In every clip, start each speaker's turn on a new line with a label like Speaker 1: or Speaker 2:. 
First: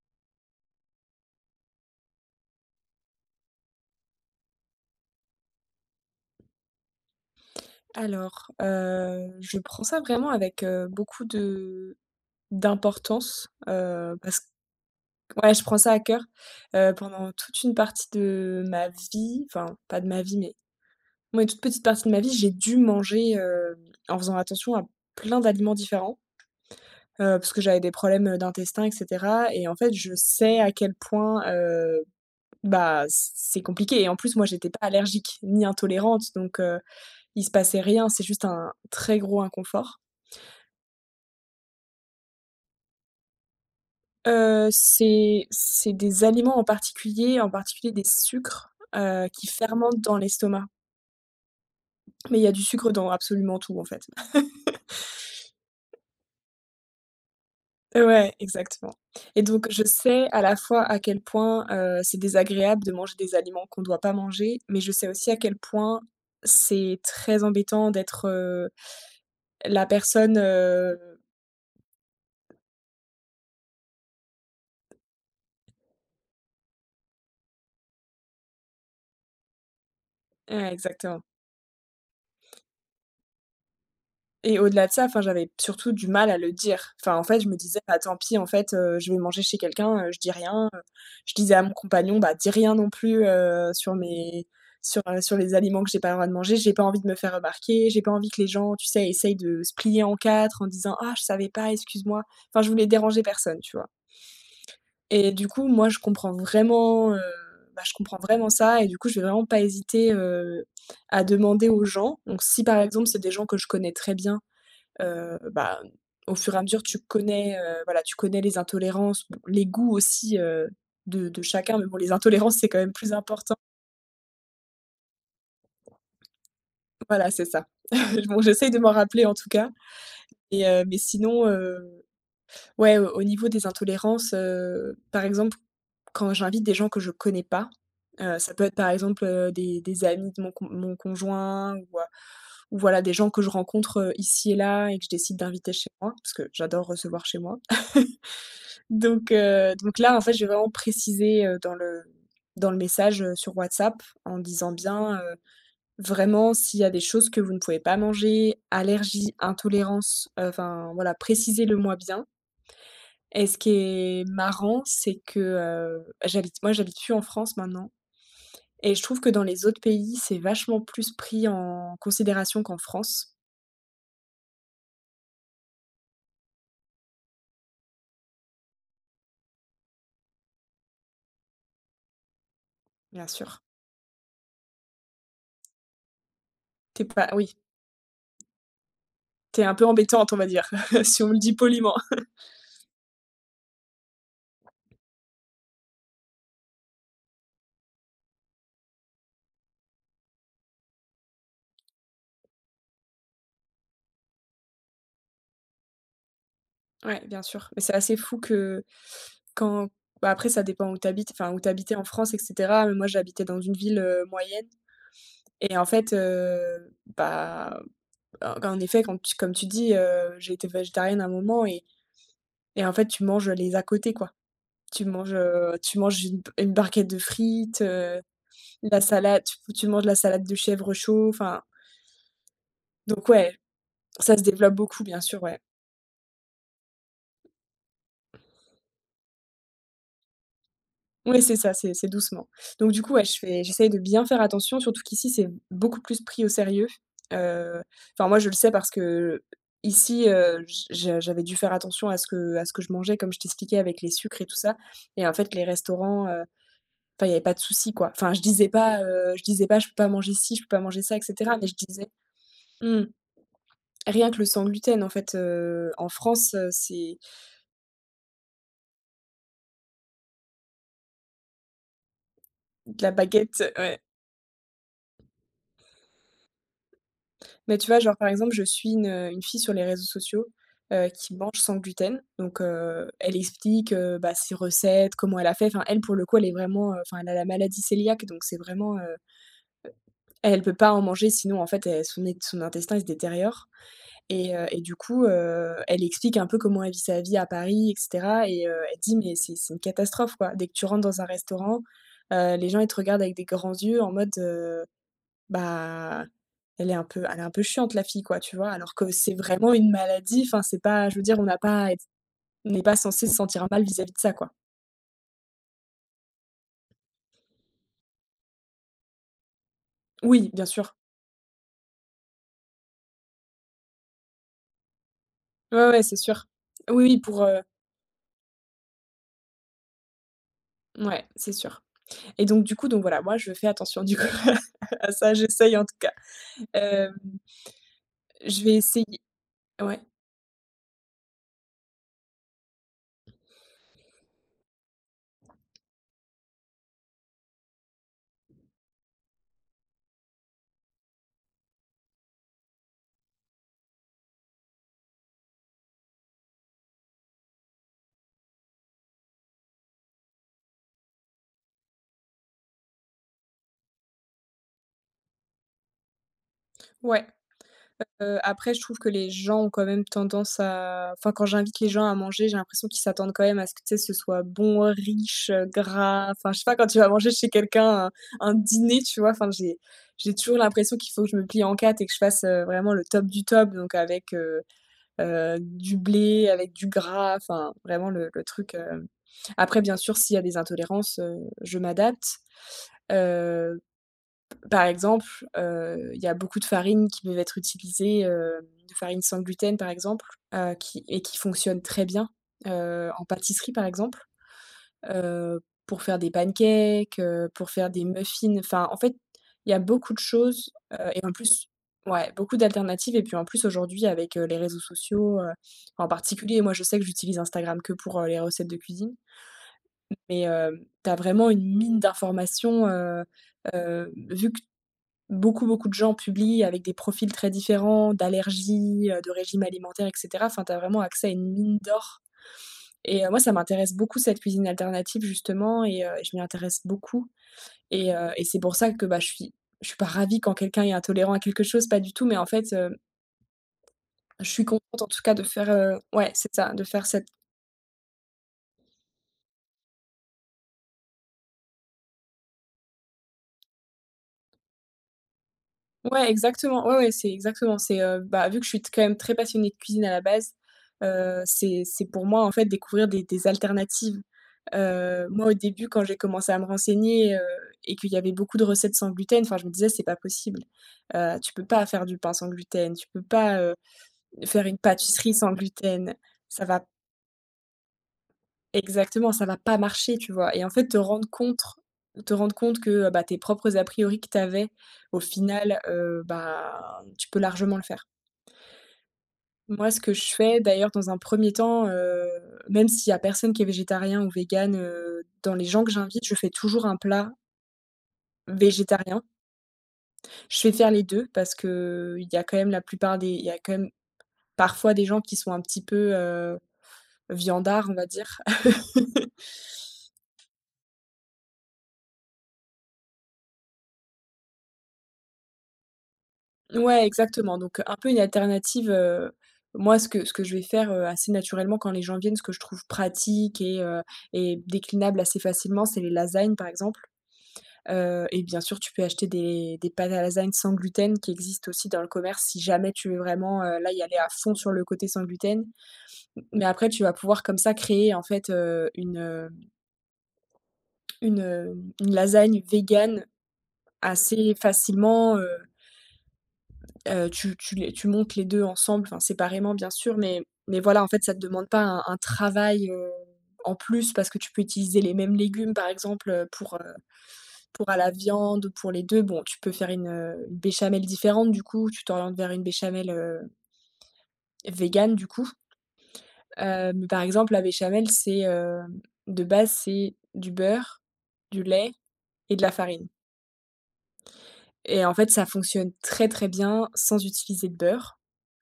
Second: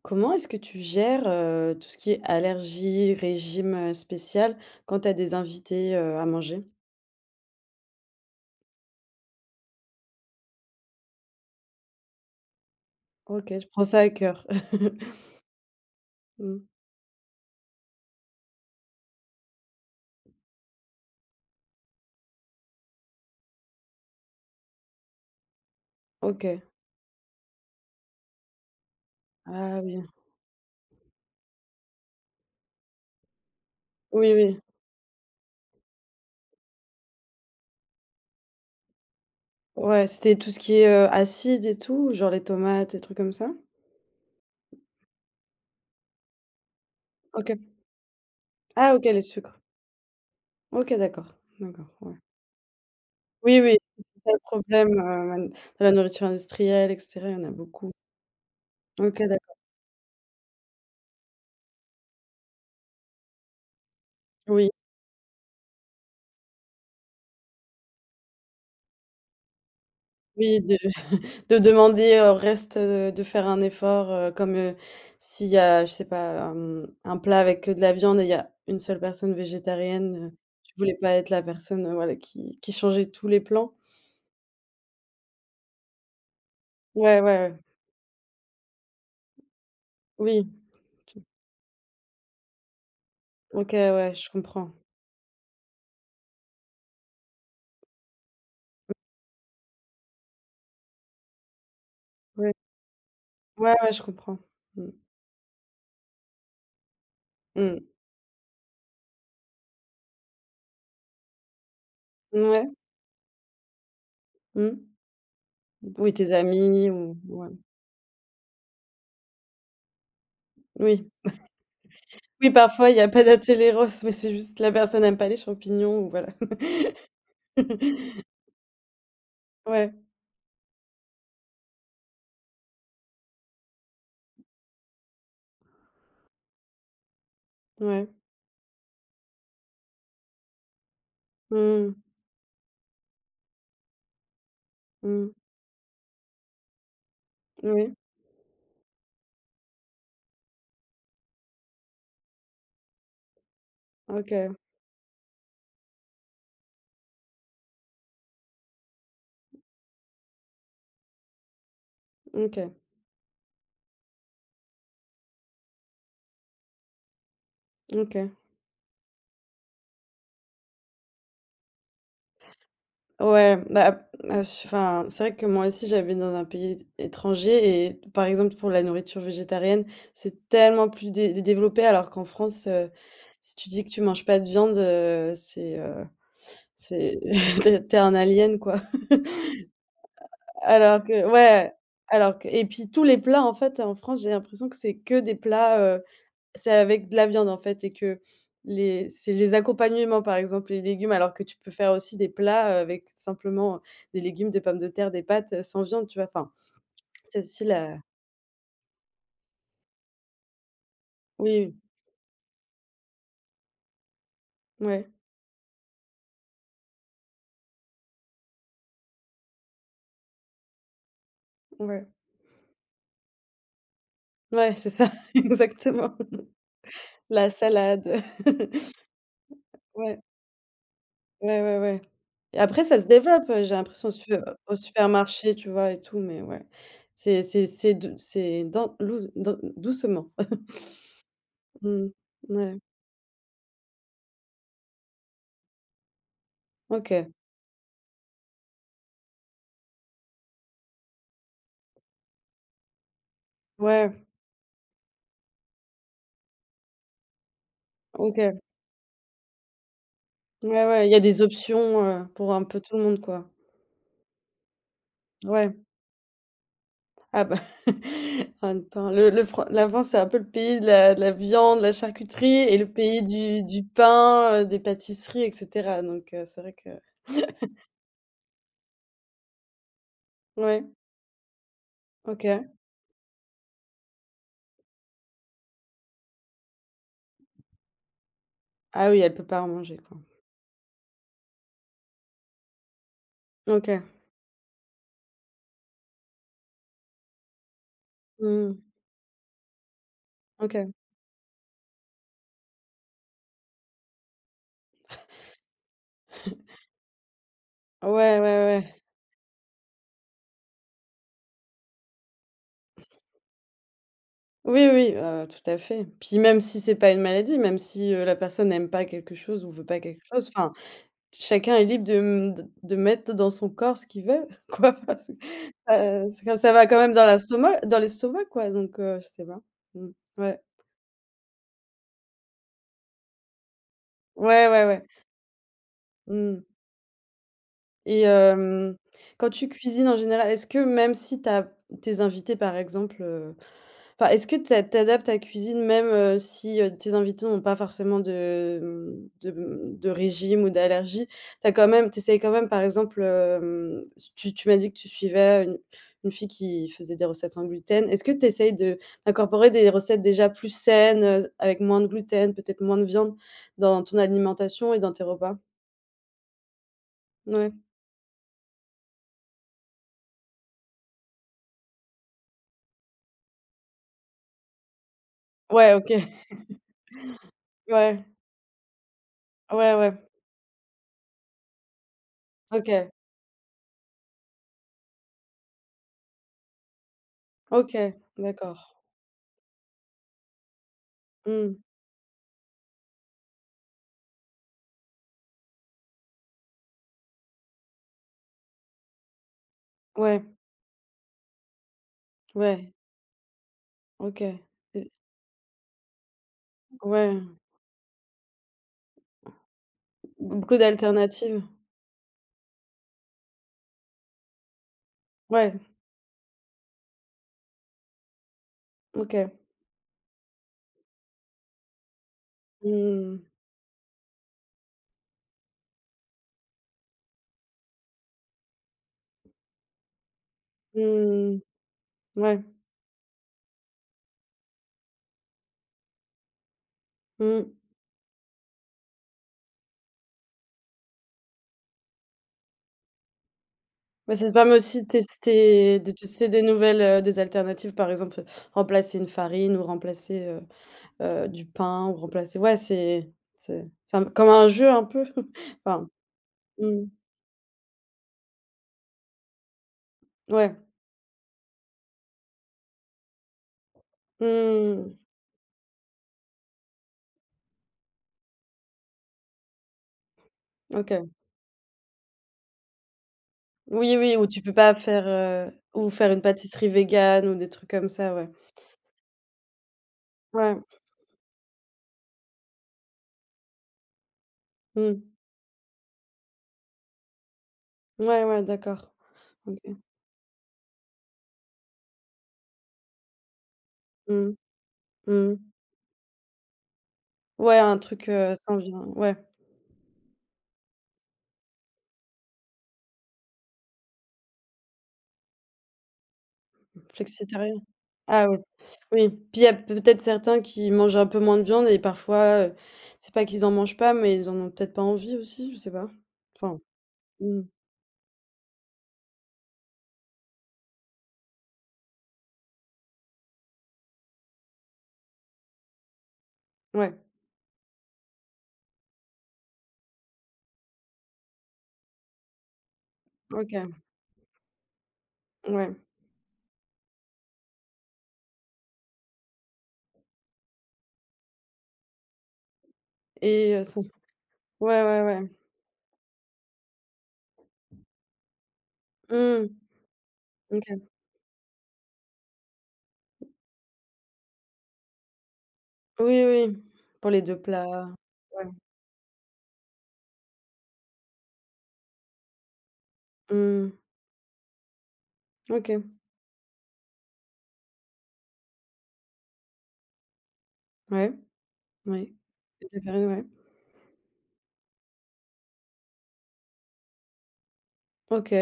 Speaker 1: Comment est-ce que tu gères, tout ce qui est allergie, régime, spécial quand tu as des invités, à manger?
Speaker 2: Alors, je prends ça vraiment avec, beaucoup de d'importance,
Speaker 1: OK, je prends ça à
Speaker 2: parce que
Speaker 1: cœur.
Speaker 2: ouais, je prends ça à cœur.
Speaker 1: Mmh.
Speaker 2: Pendant toute une partie de ma vie, enfin pas de ma vie, mais ouais, une toute petite partie de ma vie, j'ai dû manger, en faisant attention à plein d'aliments différents,
Speaker 1: OK.
Speaker 2: parce que j'avais des problèmes d'intestin et cetera. Et en
Speaker 1: Ah
Speaker 2: fait,
Speaker 1: oui.
Speaker 2: je sais à quel point, bah, c'est compliqué et en
Speaker 1: Oui,
Speaker 2: plus, moi,
Speaker 1: oui.
Speaker 2: j'étais pas allergique ni intolérante, donc il se passait rien, c'est juste un très gros inconfort.
Speaker 1: Ouais, c'était tout ce qui est, acide et tout, genre les tomates, les trucs comme ça?
Speaker 2: C'est des aliments en
Speaker 1: OK.
Speaker 2: particulier des sucres,
Speaker 1: Ah OK, les
Speaker 2: qui
Speaker 1: sucres.
Speaker 2: fermentent dans l'estomac.
Speaker 1: OK, d'accord, d'accord, ouais.
Speaker 2: Mais il y a du sucre dans absolument
Speaker 1: Oui, oui,
Speaker 2: tout en
Speaker 1: c'est
Speaker 2: fait.
Speaker 1: ça le problème, man dans la nourriture industrielle et cetera, il y en a beaucoup.
Speaker 2: Ouais, exactement.
Speaker 1: OK,
Speaker 2: Et
Speaker 1: d'accord.
Speaker 2: donc je sais à la fois à quel point, c'est désagréable de manger des aliments qu'on doit pas manger,
Speaker 1: Oui,
Speaker 2: mais je sais aussi à quel point c'est très embêtant d'être, la personne,
Speaker 1: oui. De demander au reste, de faire un effort, comme, s'il y a, je sais pas, un plat avec que de la viande et il y a une seule personne végétarienne,
Speaker 2: ouais,
Speaker 1: je voulais pas
Speaker 2: exactement.
Speaker 1: être la personne, voilà qui changeait tous les plans.
Speaker 2: Et au-delà de ça, enfin, j'avais surtout du mal à le dire. Enfin,
Speaker 1: Ouais, ouais,
Speaker 2: en fait, je
Speaker 1: ouais.
Speaker 2: me disais: «Bah, tant pis, en fait, je vais manger chez quelqu'un, je dis
Speaker 1: Oui,
Speaker 2: rien»,
Speaker 1: tu
Speaker 2: je disais à mon compagnon: «Bah, dis rien non plus,
Speaker 1: OK,
Speaker 2: sur
Speaker 1: ouais, je comprends.
Speaker 2: sur les aliments que j'ai pas le droit de manger, j'ai pas envie de me faire remarquer, j'ai pas envie que les gens, tu sais, essayent de se plier en 4 en disant: "Ah, je savais pas, excuse-moi"».
Speaker 1: Ouais.
Speaker 2: Enfin, je voulais déranger personne,
Speaker 1: Ouais,
Speaker 2: tu vois?
Speaker 1: ouais, je comprends. Mmh.
Speaker 2: Et du coup, moi, je comprends vraiment,
Speaker 1: Mmh.
Speaker 2: bah, je comprends vraiment ça, et du coup, je vais vraiment pas hésiter, à demander aux gens. Donc si,
Speaker 1: Ouais.
Speaker 2: par exemple, c'est des gens que je connais très bien,
Speaker 1: Mmh.
Speaker 2: Bah,
Speaker 1: Oui, tes
Speaker 2: au fur et à mesure,
Speaker 1: amis
Speaker 2: tu
Speaker 1: ou ouais.
Speaker 2: connais, voilà, tu connais les intolérances, bon, les goûts aussi,
Speaker 1: Oui.
Speaker 2: de chacun, mais bon, les
Speaker 1: Oui,
Speaker 2: intolérances, c'est quand
Speaker 1: parfois
Speaker 2: même
Speaker 1: il y a
Speaker 2: plus
Speaker 1: pas
Speaker 2: important.
Speaker 1: d'atéléros, mais c'est juste la personne aime pas les champignons ou voilà.
Speaker 2: Voilà, c'est ça. Bon, j'essaye de m'en rappeler, en tout cas,
Speaker 1: Ouais,
Speaker 2: mais sinon, ouais, au niveau des intolérances, par exemple, quand j'invite des gens que je connais pas,
Speaker 1: ouais.
Speaker 2: ça peut être, par exemple, des amis de mon conjoint,
Speaker 1: Mmh.
Speaker 2: ou voilà, des gens que je rencontre, ici et là et que je
Speaker 1: Mmh.
Speaker 2: décide d'inviter chez moi, parce que j'adore recevoir chez moi.
Speaker 1: Oui.
Speaker 2: Donc, là, en fait, je vais vraiment préciser, dans le message, sur WhatsApp, en
Speaker 1: OK,
Speaker 2: disant bien, vraiment s'il y a des choses que vous ne pouvez pas manger, allergies, intolérances, enfin voilà, précisez-le-moi bien.
Speaker 1: OK,
Speaker 2: Et ce qui est marrant, c'est que, j'habite, moi, j'habite plus en France maintenant,
Speaker 1: OK.
Speaker 2: et je trouve que dans les autres pays, c'est vachement plus pris en considération qu'en France,
Speaker 1: Ouais, bah, ah su enfin, c'est vrai que moi aussi j'habite dans un pays étranger et par exemple pour la nourriture végétarienne, c'est tellement plus dé dé développé alors qu'en France,
Speaker 2: bien
Speaker 1: si
Speaker 2: sûr.
Speaker 1: tu dis que tu manges pas de viande,
Speaker 2: T'es
Speaker 1: c'est
Speaker 2: pas Oui,
Speaker 1: t'es es un alien quoi.
Speaker 2: t'es un peu embêtante, on va dire,
Speaker 1: Alors
Speaker 2: si
Speaker 1: que
Speaker 2: on me le dit
Speaker 1: ouais,
Speaker 2: poliment.
Speaker 1: alors que et puis tous les plats en fait en France, j'ai l'impression que c'est que des plats, c'est avec de la viande, en fait et que les c'est les accompagnements, par exemple, les légumes, alors que tu peux faire aussi des plats, avec simplement, des légumes, des pommes de terre, des pâtes, sans viande, tu vois? Enfin,
Speaker 2: Ouais,
Speaker 1: c'est
Speaker 2: bien
Speaker 1: aussi
Speaker 2: sûr. Mais c'est
Speaker 1: la
Speaker 2: assez fou que Quand Bah, après ça dépend où tu habites, enfin où tu
Speaker 1: oui,
Speaker 2: habitais en France et cetera, mais moi j'habitais dans une ville, moyenne,
Speaker 1: ouais,
Speaker 2: et en fait, bah, en effet, quand tu, comme tu dis, j'ai été végétarienne à un moment, et
Speaker 1: ouais,
Speaker 2: en fait tu manges les à côté, quoi.
Speaker 1: ouais, c'est ça,
Speaker 2: Tu
Speaker 1: exactement.
Speaker 2: manges une barquette de
Speaker 1: La
Speaker 2: frites,
Speaker 1: salade,
Speaker 2: la salade, tu manges la
Speaker 1: ouais,
Speaker 2: salade de chèvre chaud, enfin
Speaker 1: ouais, ouais, ouais et après ça se
Speaker 2: donc
Speaker 1: développe,
Speaker 2: ouais,
Speaker 1: j'ai l'impression
Speaker 2: ça se développe
Speaker 1: au
Speaker 2: beaucoup, bien sûr,
Speaker 1: supermarché,
Speaker 2: ouais.
Speaker 1: tu vois? Et tout, mais ouais, c'est dou c'est dans lou dans doucement.
Speaker 2: Oui, c'est ça, c'est
Speaker 1: Mmh,
Speaker 2: doucement.
Speaker 1: ouais,
Speaker 2: Donc du coup, ouais, je fais j'essaye de bien faire attention, surtout qu'ici, c'est beaucoup plus pris au sérieux.
Speaker 1: OK,
Speaker 2: Heu, enfin, moi, je le sais parce qu'ici, j'avais dû faire attention à ce que je mangeais, comme je t'expliquais, avec les
Speaker 1: ouais,
Speaker 2: sucres et tout ça, et en fait, les restaurants, enfin, il y avait pas de souci, quoi. Enfin,
Speaker 1: OK.
Speaker 2: je disais pas: «Je peux pas manger ci, je peux pas
Speaker 1: Ouais,
Speaker 2: manger
Speaker 1: ouais, il y
Speaker 2: ça» et
Speaker 1: a des
Speaker 2: cetera, mais je
Speaker 1: options,
Speaker 2: disais
Speaker 1: pour un peu tout le
Speaker 2: mmh,
Speaker 1: monde, quoi.
Speaker 2: rien que le sans gluten, en fait,
Speaker 1: Ouais.
Speaker 2: en France, c'est
Speaker 1: Ah bah, en même temps, le Fran la France, c'est un peu le pays de la viande, de la charcuterie et le
Speaker 2: de la
Speaker 1: pays
Speaker 2: baguette,
Speaker 1: du
Speaker 2: ouais.
Speaker 1: pain, des pâtisseries et cetera donc c'est vrai que
Speaker 2: Mais tu vois, genre, par exemple, je suis une fille sur les réseaux sociaux,
Speaker 1: ouais,
Speaker 2: qui mange sans gluten. Donc,
Speaker 1: OK.
Speaker 2: elle explique, bah, ses recettes, comment elle a fait. Enfin, elle, pour le coup, elle est vraiment, enfin, elle a la maladie cœliaque, donc c'est vraiment,
Speaker 1: Ah oui, elle peut pas en manger, quoi.
Speaker 2: elle peut pas en manger, sinon, en fait, elle son é son intestin, il se détériore,
Speaker 1: OK.
Speaker 2: et du coup, elle explique un peu comment elle vit sa vie à Paris et cetera, et
Speaker 1: Mmh.
Speaker 2: elle dit: «Mais c'est une catastrophe, quoi. Dès que tu
Speaker 1: OK.
Speaker 2: rentres dans un restaurant, les gens, ils te regardent avec des grands yeux, en mode, bah, elle est un peu chiante, la fille, quoi,
Speaker 1: Ouais, ouais,
Speaker 2: tu vois? Alors
Speaker 1: ouais.
Speaker 2: que c'est vraiment une maladie, enfin c'est pas, je veux dire, on n'est pas censé se sentir mal vis-à-vis de ça, quoi.
Speaker 1: Oui, oui, tout à fait. Puis même si c'est pas une maladie, même si, la personne n'aime pas quelque chose ou veut pas quelque
Speaker 2: Oui,
Speaker 1: chose,
Speaker 2: bien
Speaker 1: enfin
Speaker 2: sûr.
Speaker 1: chacun est libre de, mmh, d de mettre dans son corps ce qu'il veut, quoi. Enfin,
Speaker 2: Ouais, ouais, c'est
Speaker 1: c'est
Speaker 2: sûr.
Speaker 1: comme ça va quand
Speaker 2: Oui,
Speaker 1: même
Speaker 2: oui
Speaker 1: dans l'estomac dans l'estomac, quoi, donc je sais pas. Mmh. Ouais.
Speaker 2: ouais, c'est sûr, et donc du coup, donc voilà, moi je fais attention du coup
Speaker 1: Ouais, ouais, ouais.
Speaker 2: à ça, j'essaye en tout cas.
Speaker 1: Mmh
Speaker 2: Hem,
Speaker 1: et
Speaker 2: je vais
Speaker 1: hem,
Speaker 2: essayer,
Speaker 1: quand tu
Speaker 2: ouais,
Speaker 1: cuisines en général, est-ce que même si t'as tes invités, par exemple, enfin, est-ce que t'a tu ta cuisine même, si, tes invités n'ont pas forcément de, de régime ou d'allergie? T'essayes quand même par exemple, tu m'as dit que tu suivais une fille qui faisait des recettes sans gluten. Est-ce que tu essayes de d'incorporer des recettes déjà plus saines, avec moins de gluten, peut-être moins de viande dans ton alimentation et dans tes repas?
Speaker 2: ouais.
Speaker 1: Ouais.
Speaker 2: Après je trouve que les gens ont quand même tendance à enfin, quand j'invite les gens à manger, j'ai l'impression qu'ils s'attendent quand même à ce que, tu sais, ce soit bon, riche,
Speaker 1: Ouais, OK.
Speaker 2: gras, enfin je sais pas, quand tu vas manger chez quelqu'un un
Speaker 1: Ouais.
Speaker 2: un dîner, tu vois? Enfin j'ai
Speaker 1: Ouais, ouais.
Speaker 2: j'ai toujours l'impression qu'il faut que je me plie en 4 et que je fasse, vraiment le
Speaker 1: OK.
Speaker 2: top du top, donc avec, du blé, avec du gras, enfin
Speaker 1: OK.
Speaker 2: vraiment le truc,
Speaker 1: D'accord.
Speaker 2: après bien sûr s'il y a des intolérances,
Speaker 1: Mmh.
Speaker 2: je m'adapte, heu par exemple, il y a beaucoup de farines qui peuvent être utilisées, de farines sans gluten par exemple,
Speaker 1: Ouais.
Speaker 2: qui et qui fonctionnent très bien,
Speaker 1: Ouais.
Speaker 2: en pâtisserie par exemple,
Speaker 1: OK. Et
Speaker 2: heu, pour faire des pancakes,
Speaker 1: ouais.
Speaker 2: pour faire des muffins. Enfin, en fait, il y a beaucoup de choses,
Speaker 1: Beaucoup
Speaker 2: et en
Speaker 1: d'alternatives.
Speaker 2: plus ouais, beaucoup d'alternatives, et puis en plus aujourd'hui avec, les réseaux sociaux,
Speaker 1: Ouais,
Speaker 2: en particulier, moi je sais que j'utilise Instagram que pour, les recettes de cuisine,
Speaker 1: OK.
Speaker 2: mais, tu as vraiment une mine d'informations,
Speaker 1: Mmh.
Speaker 2: vu Beaucoup, beaucoup de gens publient avec des profils très différents d'allergies, de régimes alimentaires et cetera. Enfin, tu as vraiment accès à une
Speaker 1: Mmh.
Speaker 2: mine d'or,
Speaker 1: Mmh, ouais.
Speaker 2: et moi ça m'intéresse beaucoup, cette cuisine alternative, justement, et je m'y intéresse beaucoup,
Speaker 1: Mmh.
Speaker 2: et c'est pour ça que, bah, je suis pas ravie quand quelqu'un est intolérant à quelque chose, pas du tout, mais en fait,
Speaker 1: Bah, ça
Speaker 2: je
Speaker 1: te
Speaker 2: suis
Speaker 1: permet
Speaker 2: contente
Speaker 1: aussi
Speaker 2: en
Speaker 1: de
Speaker 2: tout cas de faire,
Speaker 1: tester de
Speaker 2: ouais,
Speaker 1: tester
Speaker 2: c'est
Speaker 1: des
Speaker 2: ça, de
Speaker 1: nouvelles,
Speaker 2: faire cette
Speaker 1: des alternatives, par exemple, remplacer une farine ou remplacer, du pain ou remplacer ouais, c'est un comme un jeu un peu? Enfin,
Speaker 2: Ouais, exactement. Ouais,
Speaker 1: mmh,
Speaker 2: ouais, c'est exactement. C'est, bah, vu que je suis t quand même très passionnée de cuisine à la base,
Speaker 1: ouais.
Speaker 2: c'est pour moi, en fait, découvrir des alternatives.
Speaker 1: Mmh.
Speaker 2: Moi, au début, quand j'ai commencé à me renseigner, et qu'il y avait beaucoup de recettes sans gluten, enfin, je me disais: «C'est pas possible.
Speaker 1: OK.
Speaker 2: Tu peux pas faire du pain sans gluten, tu peux pas,
Speaker 1: Oui, oui, ou tu
Speaker 2: faire
Speaker 1: peux
Speaker 2: une
Speaker 1: pas faire,
Speaker 2: pâtisserie sans
Speaker 1: ou
Speaker 2: gluten,
Speaker 1: faire une
Speaker 2: ça va
Speaker 1: pâtisserie végane ou des trucs comme ça, ouais.
Speaker 2: Exactement, ça va pas marcher, tu vois? Et en
Speaker 1: Ouais.
Speaker 2: fait, te rendre compte que, bah, tes propres a priori que tu avais, au
Speaker 1: Mmh.
Speaker 2: final, bah, tu peux largement le faire.
Speaker 1: Ouais, ouais, d'accord. OK.
Speaker 2: Moi, ce que je fais d'ailleurs dans un premier temps, même s'il y a personne qui est végétarien ou
Speaker 1: Mmh.
Speaker 2: végane, dans
Speaker 1: Mmh.
Speaker 2: les gens que j'invite, je fais toujours un plat
Speaker 1: Ouais, un truc, sans viande,
Speaker 2: végétarien.
Speaker 1: ouais,
Speaker 2: Je fais Faire les deux, parce que il y a quand même parfois des gens qui sont un petit peu,
Speaker 1: flexitarien.
Speaker 2: viandards, on va dire.
Speaker 1: Ah ouais, oui. Puis il y a peut-être certains qui mangent un peu moins de viande et parfois, c'est pas qu'ils en mangent pas, mais ils en ont peut-être pas envie aussi, je sais pas. Enfin,
Speaker 2: Ouais, exactement.
Speaker 1: mmh,
Speaker 2: Donc un peu une alternative, moi ce que je vais faire, assez naturellement quand les gens viennent, ce que je trouve pratique et déclinable assez facilement, c'est les lasagnes par exemple,
Speaker 1: ouais,
Speaker 2: et bien sûr tu peux acheter des pâtes à lasagne sans gluten, qui existent aussi dans le commerce si jamais tu veux vraiment, là,
Speaker 1: OK,
Speaker 2: y aller à fond sur le côté sans gluten.
Speaker 1: ouais
Speaker 2: Mais après tu vas pouvoir comme ça créer en fait, une, heu, une lasagne végane
Speaker 1: et sans
Speaker 2: assez
Speaker 1: ouais, ouais,
Speaker 2: facilement.
Speaker 1: ouais.
Speaker 2: Tu montes les 2 ensemble, enfin
Speaker 1: Mmh,
Speaker 2: séparément bien sûr, mais voilà,
Speaker 1: OK.
Speaker 2: en fait, ça ne te demande pas un travail, en plus parce que tu peux utiliser les mêmes légumes, par exemple,
Speaker 1: Oui,
Speaker 2: pour,
Speaker 1: oui,
Speaker 2: heu,
Speaker 1: pour les deux
Speaker 2: pour à
Speaker 1: plats,
Speaker 2: la
Speaker 1: ouais.
Speaker 2: viande pour les 2. Bon, tu peux faire une béchamel différente du coup, tu t'orientes vers une béchamel
Speaker 1: Mmh,
Speaker 2: végane du coup.
Speaker 1: OK,
Speaker 2: Mais par exemple, la béchamel, de base, c'est du beurre,
Speaker 1: ouais,
Speaker 2: du lait
Speaker 1: oui.
Speaker 2: et de la
Speaker 1: Des
Speaker 2: farine
Speaker 1: farines, ouais.
Speaker 2: et en fait, ça fonctionne très, très bien sans utiliser de beurre.
Speaker 1: OK.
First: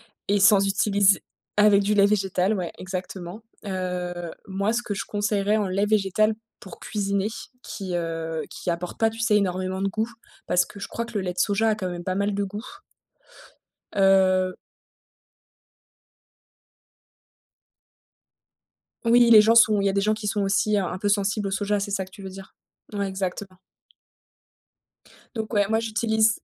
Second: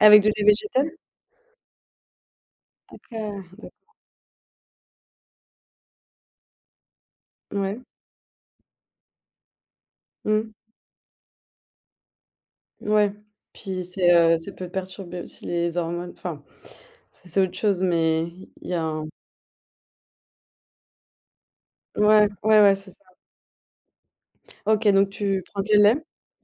Speaker 1: Avec de
Speaker 2: Et
Speaker 1: lait
Speaker 2: sans
Speaker 1: végétal?
Speaker 2: utiliser avec du lait végétal, ouais,
Speaker 1: OK,
Speaker 2: exactement.
Speaker 1: d'ac
Speaker 2: Moi, ce que je conseillerais en lait végétal pour cuisiner,
Speaker 1: ouais.
Speaker 2: qui apporte pas, tu sais, énormément de goût,
Speaker 1: Mmh.
Speaker 2: parce que je crois que le lait de soja a quand même pas mal de goût.
Speaker 1: Ouais, puis c'est, ça
Speaker 2: Heu,
Speaker 1: peut perturber aussi les hormones, enfin, ça c'est autre chose, mais il y a un
Speaker 2: oui, les gens sont il y a des gens qui sont aussi un peu sensibles au soja, c'est ça que tu
Speaker 1: ouais,
Speaker 2: veux dire?
Speaker 1: ouais, ouais, c'est ça.
Speaker 2: Ouais, exactement.
Speaker 1: OK, donc tu
Speaker 2: Donc
Speaker 1: prends
Speaker 2: ouais,
Speaker 1: que le lait?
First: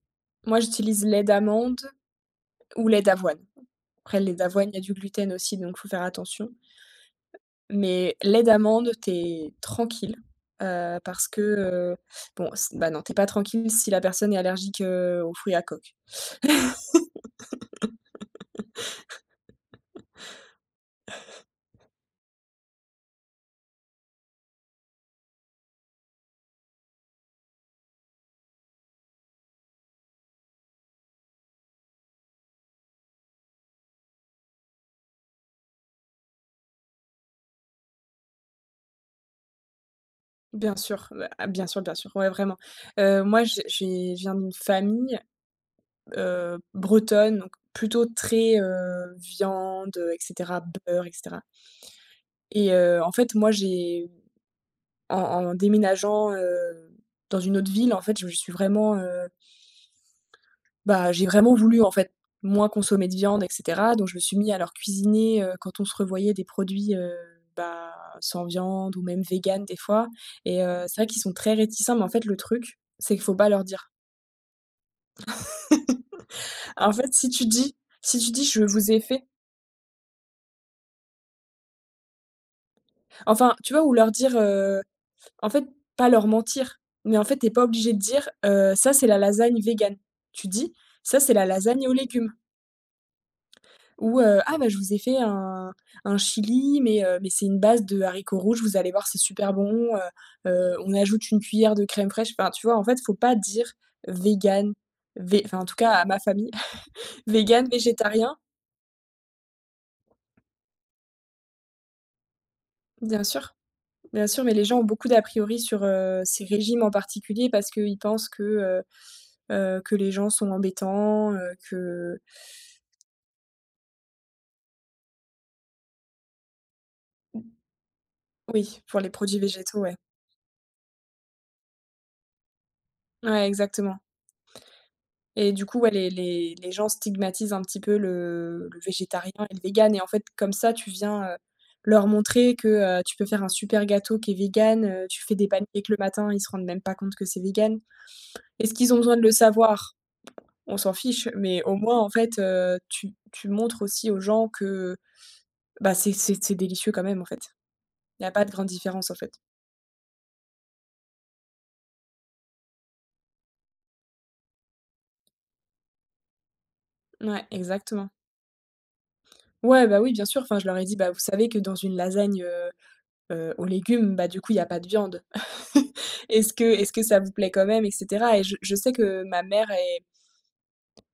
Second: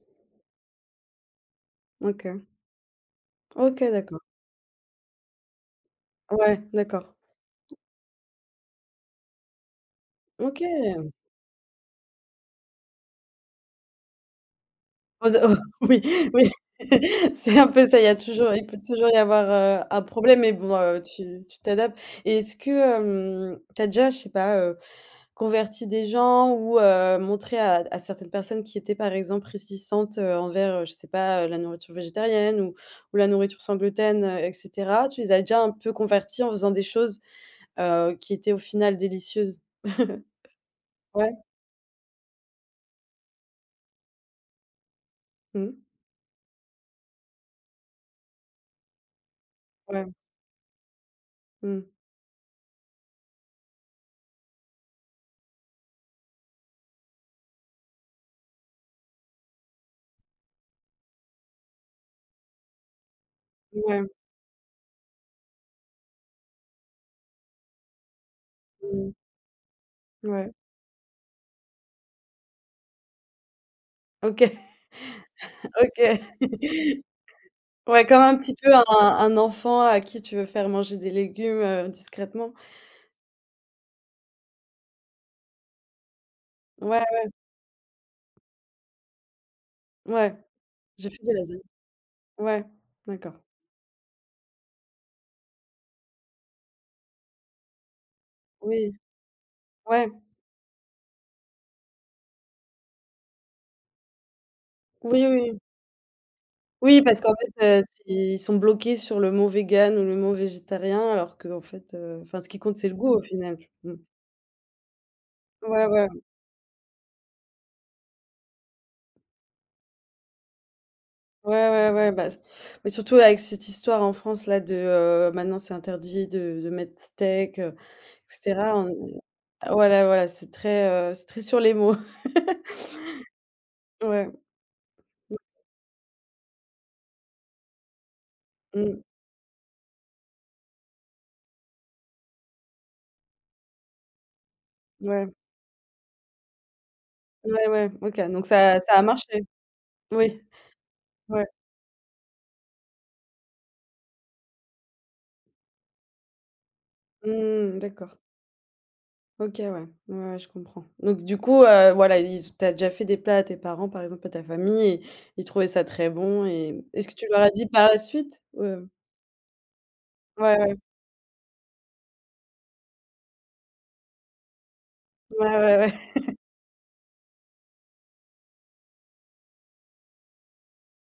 Speaker 2: moi j'utilise lait d'amande
Speaker 1: OK.
Speaker 2: ou lait d'avoine.
Speaker 1: OK,
Speaker 2: Après
Speaker 1: d'accord.
Speaker 2: le lait d'avoine, il y a du gluten aussi, donc faut faire attention.
Speaker 1: Ouais, d'accord.
Speaker 2: Mais lait d'amande, tu es tranquille,
Speaker 1: OK.
Speaker 2: parce que, bon, s bah, non, t'es pas tranquille si la personne est allergique, aux
Speaker 1: Aux
Speaker 2: fruits
Speaker 1: a
Speaker 2: à coque.
Speaker 1: oui, oui, c'est un peu ça, il peut toujours y avoir, un problème mais bon, tu t'adaptes et est-ce que, tu as déjà, je sais pas, converti des gens ou montrer à certaines personnes qui étaient, par exemple, réticentes, envers, je sais pas, la nourriture végétarienne ou la nourriture sans gluten, et cetera. Tu les as déjà un peu convertis en faisant des choses, qui étaient au final délicieuses?
Speaker 2: Bien sûr,
Speaker 1: Ouais.
Speaker 2: ah, bien sûr, ouais, vraiment. Moi, j'ai je viens d'une famille,
Speaker 1: Mmh.
Speaker 2: bretonne, donc plutôt très, viande,
Speaker 1: Ouais.
Speaker 2: et cetera, beurre, et cetera
Speaker 1: Mmh.
Speaker 2: et en fait, moi, j'ai en déménageant, dans une autre ville, en fait, je me suis vraiment, bah, j'ai vraiment voulu, en fait, moins consommer de viande et cetera, donc
Speaker 1: Ouais.
Speaker 2: je me suis mis à leur cuisiner, quand on se revoyait des produits, bah, sans viande ou
Speaker 1: Mmh.
Speaker 2: même véganes des fois
Speaker 1: Ouais.
Speaker 2: et c'est vrai qu'ils sont très réticents, mais en fait, le truc, c'est qu'il faut pas leur dire.
Speaker 1: OK. OK.
Speaker 2: En fait,
Speaker 1: Ouais,
Speaker 2: si
Speaker 1: comme
Speaker 2: tu
Speaker 1: un
Speaker 2: dis:
Speaker 1: petit
Speaker 2: «Je
Speaker 1: peu un
Speaker 2: vous ai fait»
Speaker 1: enfant à qui tu veux faire manger des légumes, discrètement.
Speaker 2: enfin, tu vois? Ou leur dire, en fait, pas leur mentir,
Speaker 1: Ouais,
Speaker 2: mais en
Speaker 1: ouais.
Speaker 2: fait, t'es pas obligé de dire: «Ça, c'est la lasagne végane».
Speaker 1: Ouais.
Speaker 2: Tu dis:
Speaker 1: J'ai
Speaker 2: «Ça,
Speaker 1: fait
Speaker 2: c'est
Speaker 1: des
Speaker 2: la
Speaker 1: lasagnes.
Speaker 2: lasagne aux légumes».
Speaker 1: Ouais. D'accord.
Speaker 2: Ou: «Ah bah, je vous ai fait un chili, mais c'est une base de haricots rouges, vous allez
Speaker 1: Oui.
Speaker 2: voir, c'est super bon,
Speaker 1: Ouais.
Speaker 2: on ajoute une cuillère de crème fraîche». Enfin, tu vois, en fait, faut pas dire végan,
Speaker 1: Oui, oui.
Speaker 2: vé enfin,
Speaker 1: Oui,
Speaker 2: en tout cas à ma famille,
Speaker 1: oui, parce qu'en
Speaker 2: végan,
Speaker 1: fait,
Speaker 2: végétarien.
Speaker 1: s'ils sont bloqués sur le mot vegan ou le mot végétarien, alors que en fait, enfin, ce qui compte, c'est le goût au
Speaker 2: Bien sûr,
Speaker 1: final. Mmh.
Speaker 2: bien sûr, mais les gens ont beaucoup d'a priori sur,
Speaker 1: Ouais, ouais,
Speaker 2: ces régimes en particulier parce qu'ils pensent que les gens sont embêtants,
Speaker 1: ouais, ouais, ouais,
Speaker 2: que
Speaker 1: bah, s mais surtout avec cette histoire en France là maintenant c'est interdit de mettre steak, et cetera.
Speaker 2: oui,
Speaker 1: On
Speaker 2: pour les produits
Speaker 1: ah,
Speaker 2: végétaux, ouais.
Speaker 1: voilà, voilà, c'est très sur les mots.
Speaker 2: Ouais, exactement.
Speaker 1: Ouais,
Speaker 2: Et du coup, ouais, les gens stigmatisent un petit peu le
Speaker 1: mmh,
Speaker 2: végétarien et le vegan et en fait, comme ça, tu viens, leur montrer que, tu peux faire un super gâteau qui est vegan, tu
Speaker 1: ouais,
Speaker 2: fais des pancakes le matin, ils se rendent même pas compte que c'est
Speaker 1: ouais,
Speaker 2: vegan.
Speaker 1: ouais, OK, donc
Speaker 2: Est-ce
Speaker 1: ça
Speaker 2: qu'ils ont
Speaker 1: ça a
Speaker 2: besoin de le
Speaker 1: marché?
Speaker 2: savoir?
Speaker 1: Oui,
Speaker 2: On s'en fiche,
Speaker 1: ouais.
Speaker 2: mais au moins, en fait, tu montres aussi aux gens que, bah, c'est délicieux quand même, en fait.
Speaker 1: Mmh, d'accord.
Speaker 2: Il y a pas de grande différence, en fait.
Speaker 1: OK, ouais. Ouais, ouais, je comprends. Donc du coup, voilà, ils tu déjà fait des plats à tes parents, par exemple, à ta famille et ils trouvaient ça très bon et est-ce que tu leur
Speaker 2: Ouais,
Speaker 1: as dit par la
Speaker 2: exactement.
Speaker 1: suite?
Speaker 2: Ouais, bah, oui, bien sûr,
Speaker 1: Ouais,
Speaker 2: enfin, je
Speaker 1: ouais.
Speaker 2: leur ai dit: «Bah, vous savez que dans une lasagne, aux légumes, bah, du coup, il y a pas de viande.
Speaker 1: Ouais, ouais, ouais.
Speaker 2: Est-ce que ça vous plaît quand même et cetera? Et je sais que ma mère est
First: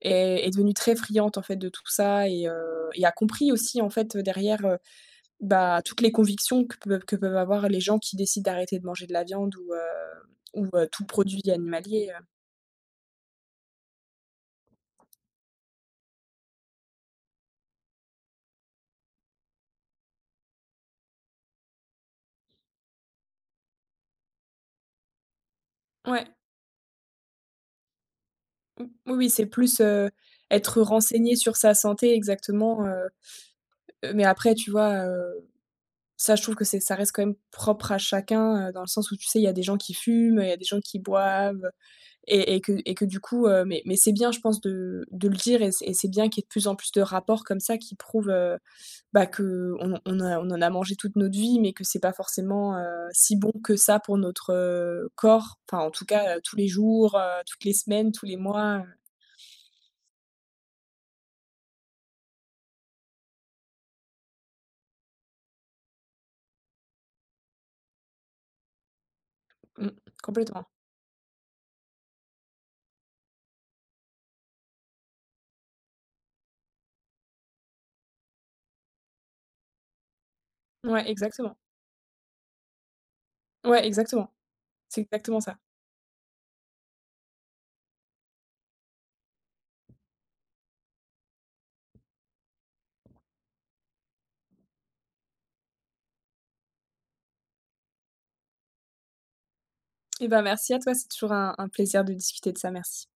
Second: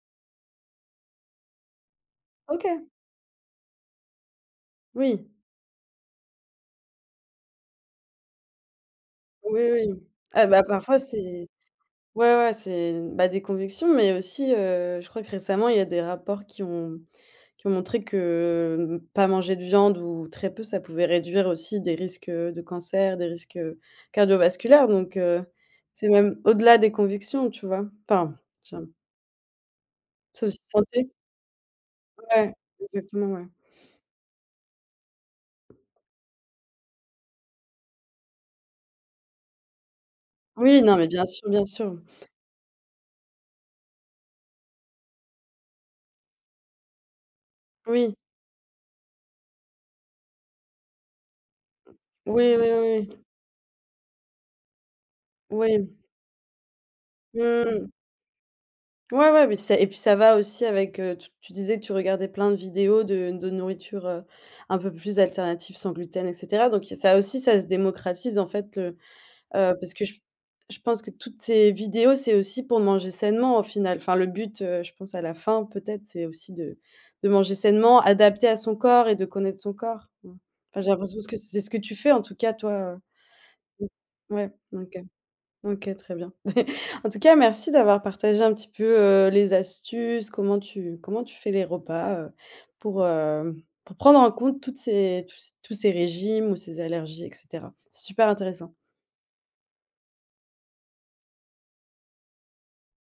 Speaker 2: est devenue très friande, en fait, de tout ça
Speaker 1: OK,
Speaker 2: et a compris aussi, en fait, derrière,
Speaker 1: oui.
Speaker 2: bah, toutes les convictions que peuvent avoir les gens qui décident d'arrêter de manger de la viande
Speaker 1: Oui, oui. Ah bah,
Speaker 2: ou,
Speaker 1: parfois
Speaker 2: tout produit
Speaker 1: c'est
Speaker 2: animalier,
Speaker 1: ouais, ouais, c'est, bah, des convictions mais aussi, je crois que récemment, il y a des rapports qui ont qui ont montré que, mmh, pas manger de viande ou très peu, ça pouvait réduire aussi des risques, de cancer, des risques, cardiovasculaires donc c'est
Speaker 2: heu. Ouais.
Speaker 1: même au-delà des convictions, tu vois? Enfin, j'ai
Speaker 2: Mmh,
Speaker 1: un
Speaker 2: oui, oui, c'est plus,
Speaker 1: c'est aussi
Speaker 2: être
Speaker 1: santé
Speaker 2: renseigné sur sa santé
Speaker 1: ouais,
Speaker 2: exactement,
Speaker 1: exactement, ouais.
Speaker 2: mais après, tu vois, ça, je trouve que c'est ça reste quand même propre à chacun, dans le sens où, tu sais, il y a des gens qui fument, il y a des gens
Speaker 1: Oui, non,
Speaker 2: qui
Speaker 1: mais bien sûr, bien
Speaker 2: boivent
Speaker 1: sûr.
Speaker 2: et que du coup, mais c'est bien, je pense, de le dire et c'est bien qu'il y ait de plus en plus de rapports comme ça qui
Speaker 1: Oui.
Speaker 2: prouvent, bah, que on en a mangé toute notre vie, mais que c'est pas
Speaker 1: Oui, oui,
Speaker 2: forcément,
Speaker 1: oui, oui.
Speaker 2: si bon que ça pour notre, corps. Enfin, en
Speaker 1: Oui.
Speaker 2: tout cas, tous les jours, toutes les
Speaker 1: Mmh.
Speaker 2: semaines, tous les mois,
Speaker 1: Ouais, ouais, mais c'est et puis ça va aussi avec, tu disais que tu regardais plein de vidéos de nourriture, un peu plus alternative, sans gluten et cetera donc ça aussi, ça se démocratise en fait. Heu,
Speaker 2: mmh,
Speaker 1: parce que je
Speaker 2: complètement.
Speaker 1: je pense que toutes ces vidéos, c'est aussi pour manger sainement au final. Enfin le but, je pense à la fin peut-être, c'est aussi de manger sainement, adapté à son corps et de connaître son corps. Mmh. Enfin, j'ai
Speaker 2: Ouais,
Speaker 1: l'impression que
Speaker 2: exactement.
Speaker 1: c'est ce que tu fais en tout cas toi.
Speaker 2: Ouais,
Speaker 1: Mmh.
Speaker 2: exactement.
Speaker 1: Ouais, OK.
Speaker 2: C'est exactement ça.
Speaker 1: OK, très bien. En tout cas, merci d'avoir partagé un petit peu, les astuces, comment tu fais les repas, pour prendre en compte toutes ces tous ces régimes ou ces allergies et cetera. C'est super intéressant.
Speaker 2: Et ben merci à toi, c'est toujours un plaisir de discuter de ça, merci.